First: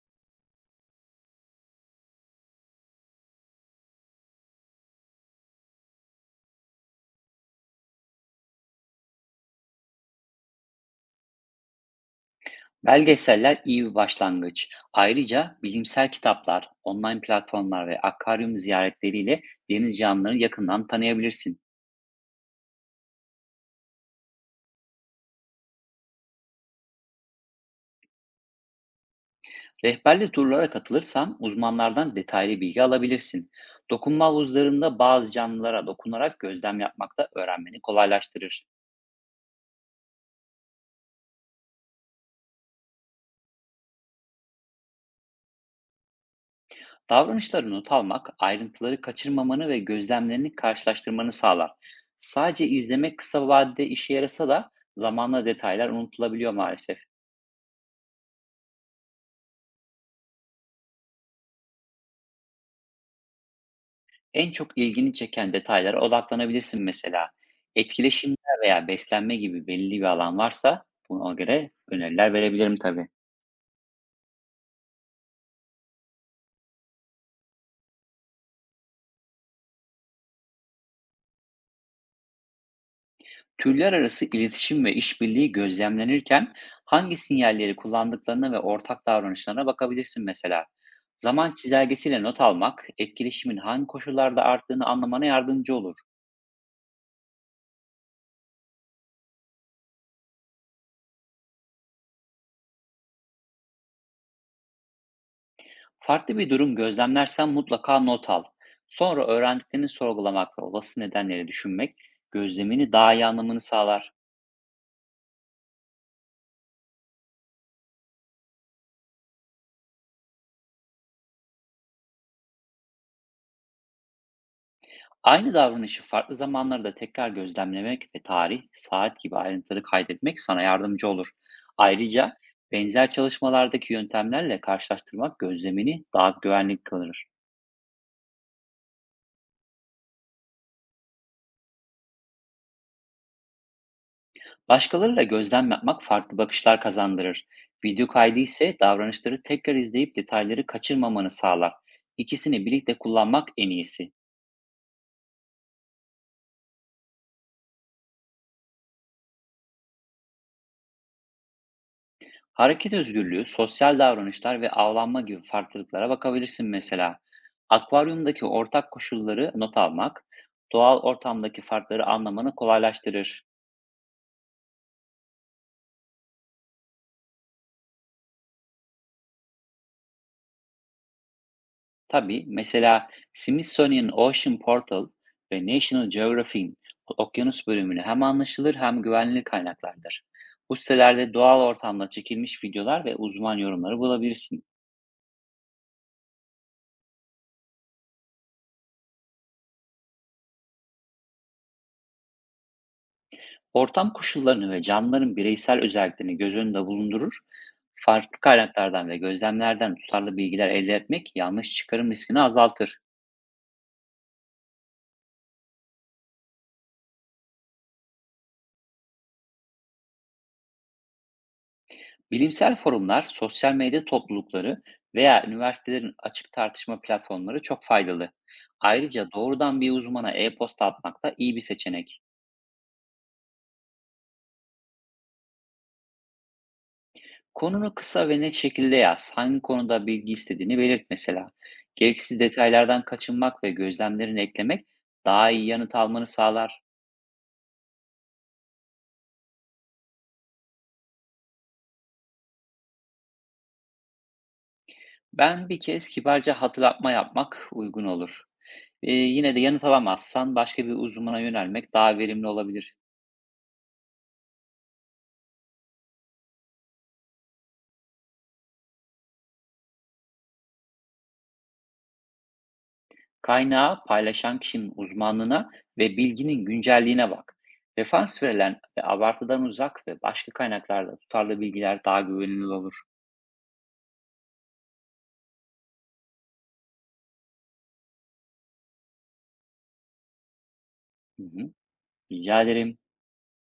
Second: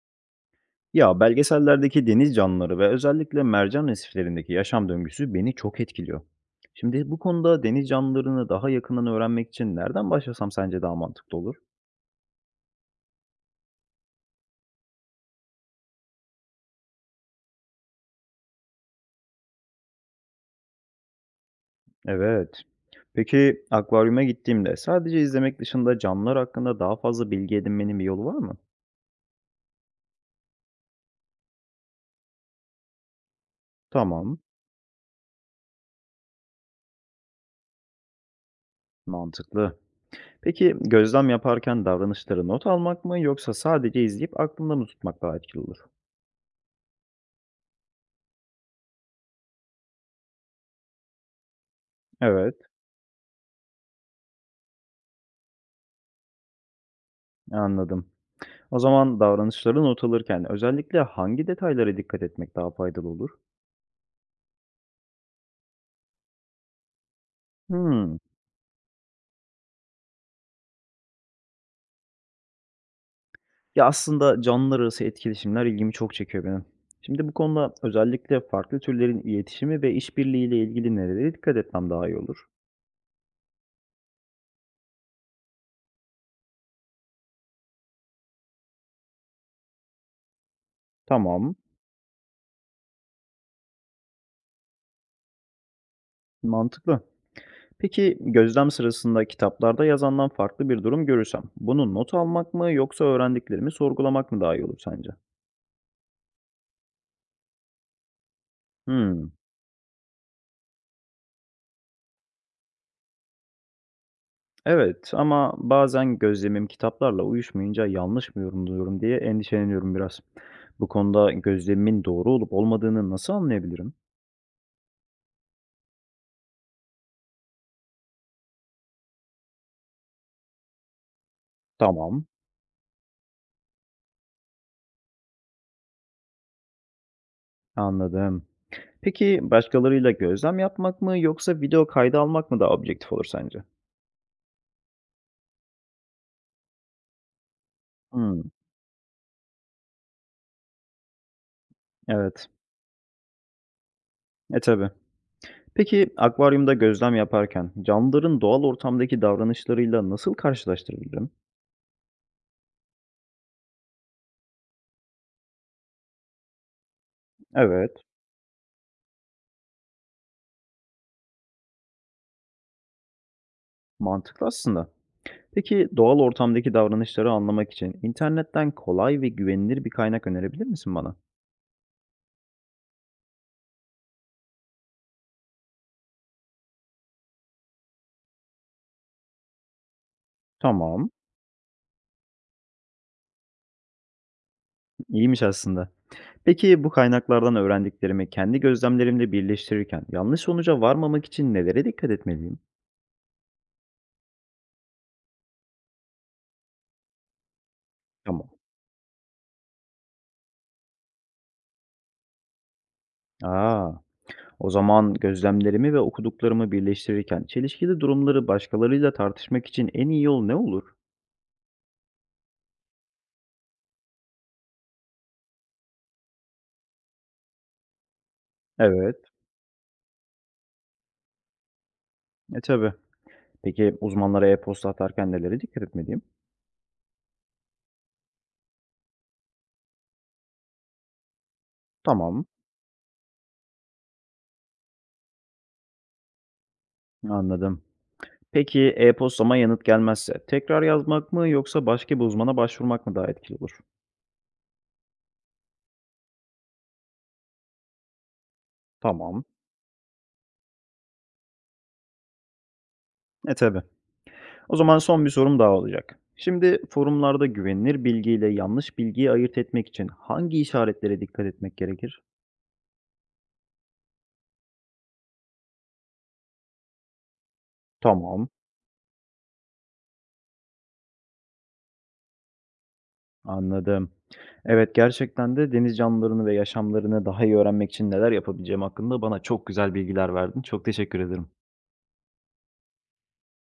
Ya belgesellerdeki deniz canlıları ve özellikle mercan resiflerindeki yaşam döngüsü beni çok etkiliyor. Şimdi bu konuda deniz canlılarını daha yakından öğrenmek için nereden başlasam sence daha mantıklı olur? Belgeseller iyi bir başlangıç. Ayrıca bilimsel kitaplar, online platformlar ve akvaryum ziyaretleriyle deniz canlılarını yakından tanıyabilirsin. Evet. Peki akvaryuma gittiğimde sadece izlemek dışında canlılar hakkında daha fazla bilgi edinmenin bir yolu var mı? Rehberli turlara katılırsan uzmanlardan detaylı bilgi alabilirsin. Dokunma Tamam, havuzlarında bazı canlılara dokunarak gözlem yapmak da öğrenmeni kolaylaştırır. mantıklı. Peki gözlem yaparken davranışları not almak mı yoksa sadece izleyip aklımda mı tutmak daha etkili olur? Davranışları not almak, ayrıntıları kaçırmamanı ve gözlemlerini karşılaştırmanı sağlar. Evet, Sadece izlemek kısa vadede işe yarasa da zamanla detaylar unutulabiliyor maalesef. anladım. O zaman davranışları not alırken özellikle hangi detaylara dikkat etmek daha faydalı olur? En çok ilgini çeken detaylara odaklanabilirsin mesela. Hmm. Etkileşimler veya beslenme gibi belli bir alan varsa buna göre öneriler verebilirim tabii. Ya aslında canlılar arası etkileşimler ilgimi çok çekiyor benim. Şimdi bu konuda özellikle farklı türlerin iletişimi ve işbirliğiyle ilgili nerelere dikkat etmem daha iyi olur? Türler arası iletişim ve işbirliği gözlemlenirken hangi sinyalleri kullandıklarına ve ortak davranışlarına bakabilirsin mesela. Zaman Tamam, çizelgesiyle not almak etkileşimin hangi koşullarda arttığını anlamana yardımcı olur. mantıklı. Peki gözlem sırasında kitaplarda yazandan farklı bir durum görürsem, bunu not almak mı yoksa öğrendiklerimi sorgulamak mı daha iyi olur sence? Farklı bir durum gözlemlersen mutlaka not al. Sonra Hmm. öğrendiklerini sorgulamak ve olası nedenleri düşünmek gözlemini daha iyi anlamını sağlar. Evet ama bazen gözlemim kitaplarla uyuşmayınca yanlış mı yorumluyorum diye endişeleniyorum biraz. Bu konuda gözlemimin doğru olup olmadığını nasıl anlayabilirim? Aynı davranışı farklı zamanlarda tekrar gözlemlemek ve tarih, saat gibi ayrıntıları kaydetmek sana yardımcı olur. Tamam, Ayrıca benzer çalışmalardaki yöntemlerle karşılaştırmak gözlemini daha güvenli kılır. anladım. Peki başkalarıyla gözlem yapmak mı yoksa video kaydı almak mı daha objektif olur sence? Başkalarıyla gözlem yapmak farklı bakışlar kazandırır. Video kaydı Hmm, ise davranışları tekrar izleyip detayları kaçırmamanı sağlar. evet. İkisini birlikte kullanmak en iyisi. E tabii. Peki akvaryumda gözlem yaparken canlıların doğal ortamdaki davranışlarıyla nasıl karşılaştırabilirim? Hareket özgürlüğü, sosyal davranışlar ve avlanma gibi farklılıklara bakabilirsin mesela. Evet, Akvaryumdaki ortak koşulları not almak, doğal ortamdaki farkları anlamanı kolaylaştırır. mantıklı aslında. Peki doğal ortamdaki davranışları anlamak için internetten kolay ve güvenilir bir kaynak önerebilir misin bana? Tabii mesela Smithsonian Ocean Portal ve National Geographic'in okyanus bölümünü hem anlaşılır hem güvenli kaynaklardır. Bu Tamam, sitelerde doğal ortamda çekilmiş videolar ve uzman yorumları bulabilirsin. iyiymiş aslında. Peki bu kaynaklardan öğrendiklerimi kendi gözlemlerimle birleştirirken yanlış sonuca varmamak için nelere dikkat etmeliyim? Ortam koşullarını ve canlıların bireysel özelliklerini göz önünde bulundurur, farklı Tamam. kaynaklardan ve gözlemlerden tutarlı bilgiler elde etmek yanlış çıkarım riskini azaltır. Aa, o zaman gözlemlerimi ve okuduklarımı birleştirirken çelişkili durumları başkalarıyla tartışmak için en iyi yol ne olur? Bilimsel forumlar, sosyal medya toplulukları veya üniversitelerin açık tartışma platformları çok faydalı. Evet, Ayrıca doğrudan bir uzmana e-posta atmak da iyi bir seçenek. e tabii. Peki uzmanlara e-posta atarken nelere dikkat etmeliyim? Konunu kısa ve net şekilde yaz. Hangi konuda bilgi istediğini belirt mesela. Gereksiz Tamam, detaylardan kaçınmak ve gözlemlerini eklemek daha iyi yanıt almanı sağlar. anladım. Peki e-postama yanıt gelmezse tekrar yazmak mı yoksa başka bir uzmana başvurmak mı daha etkili olur? Ben bir kez kibarca hatırlatma yapmak uygun olur. Tamam. Yine de yanıt alamazsan başka bir uzmana yönelmek daha verimli olabilir. E tabi. O zaman son bir sorum daha olacak. Şimdi forumlarda güvenilir bilgiyle yanlış bilgiyi ayırt etmek için hangi işaretlere dikkat etmek gerekir? Kaynağı paylaşan kişinin uzmanlığına ve bilginin güncelliğine bak. Referans Tamam. verilen ve abartıdan uzak ve başka kaynaklarda tutarlı bilgiler daha güvenilir olur. Anladım. Evet, gerçekten de deniz canlılarını ve yaşamlarını daha iyi öğrenmek için neler yapabileceğim hakkında bana çok güzel bilgiler verdin. Çok teşekkür Hı ederim. hı. Rica ederim.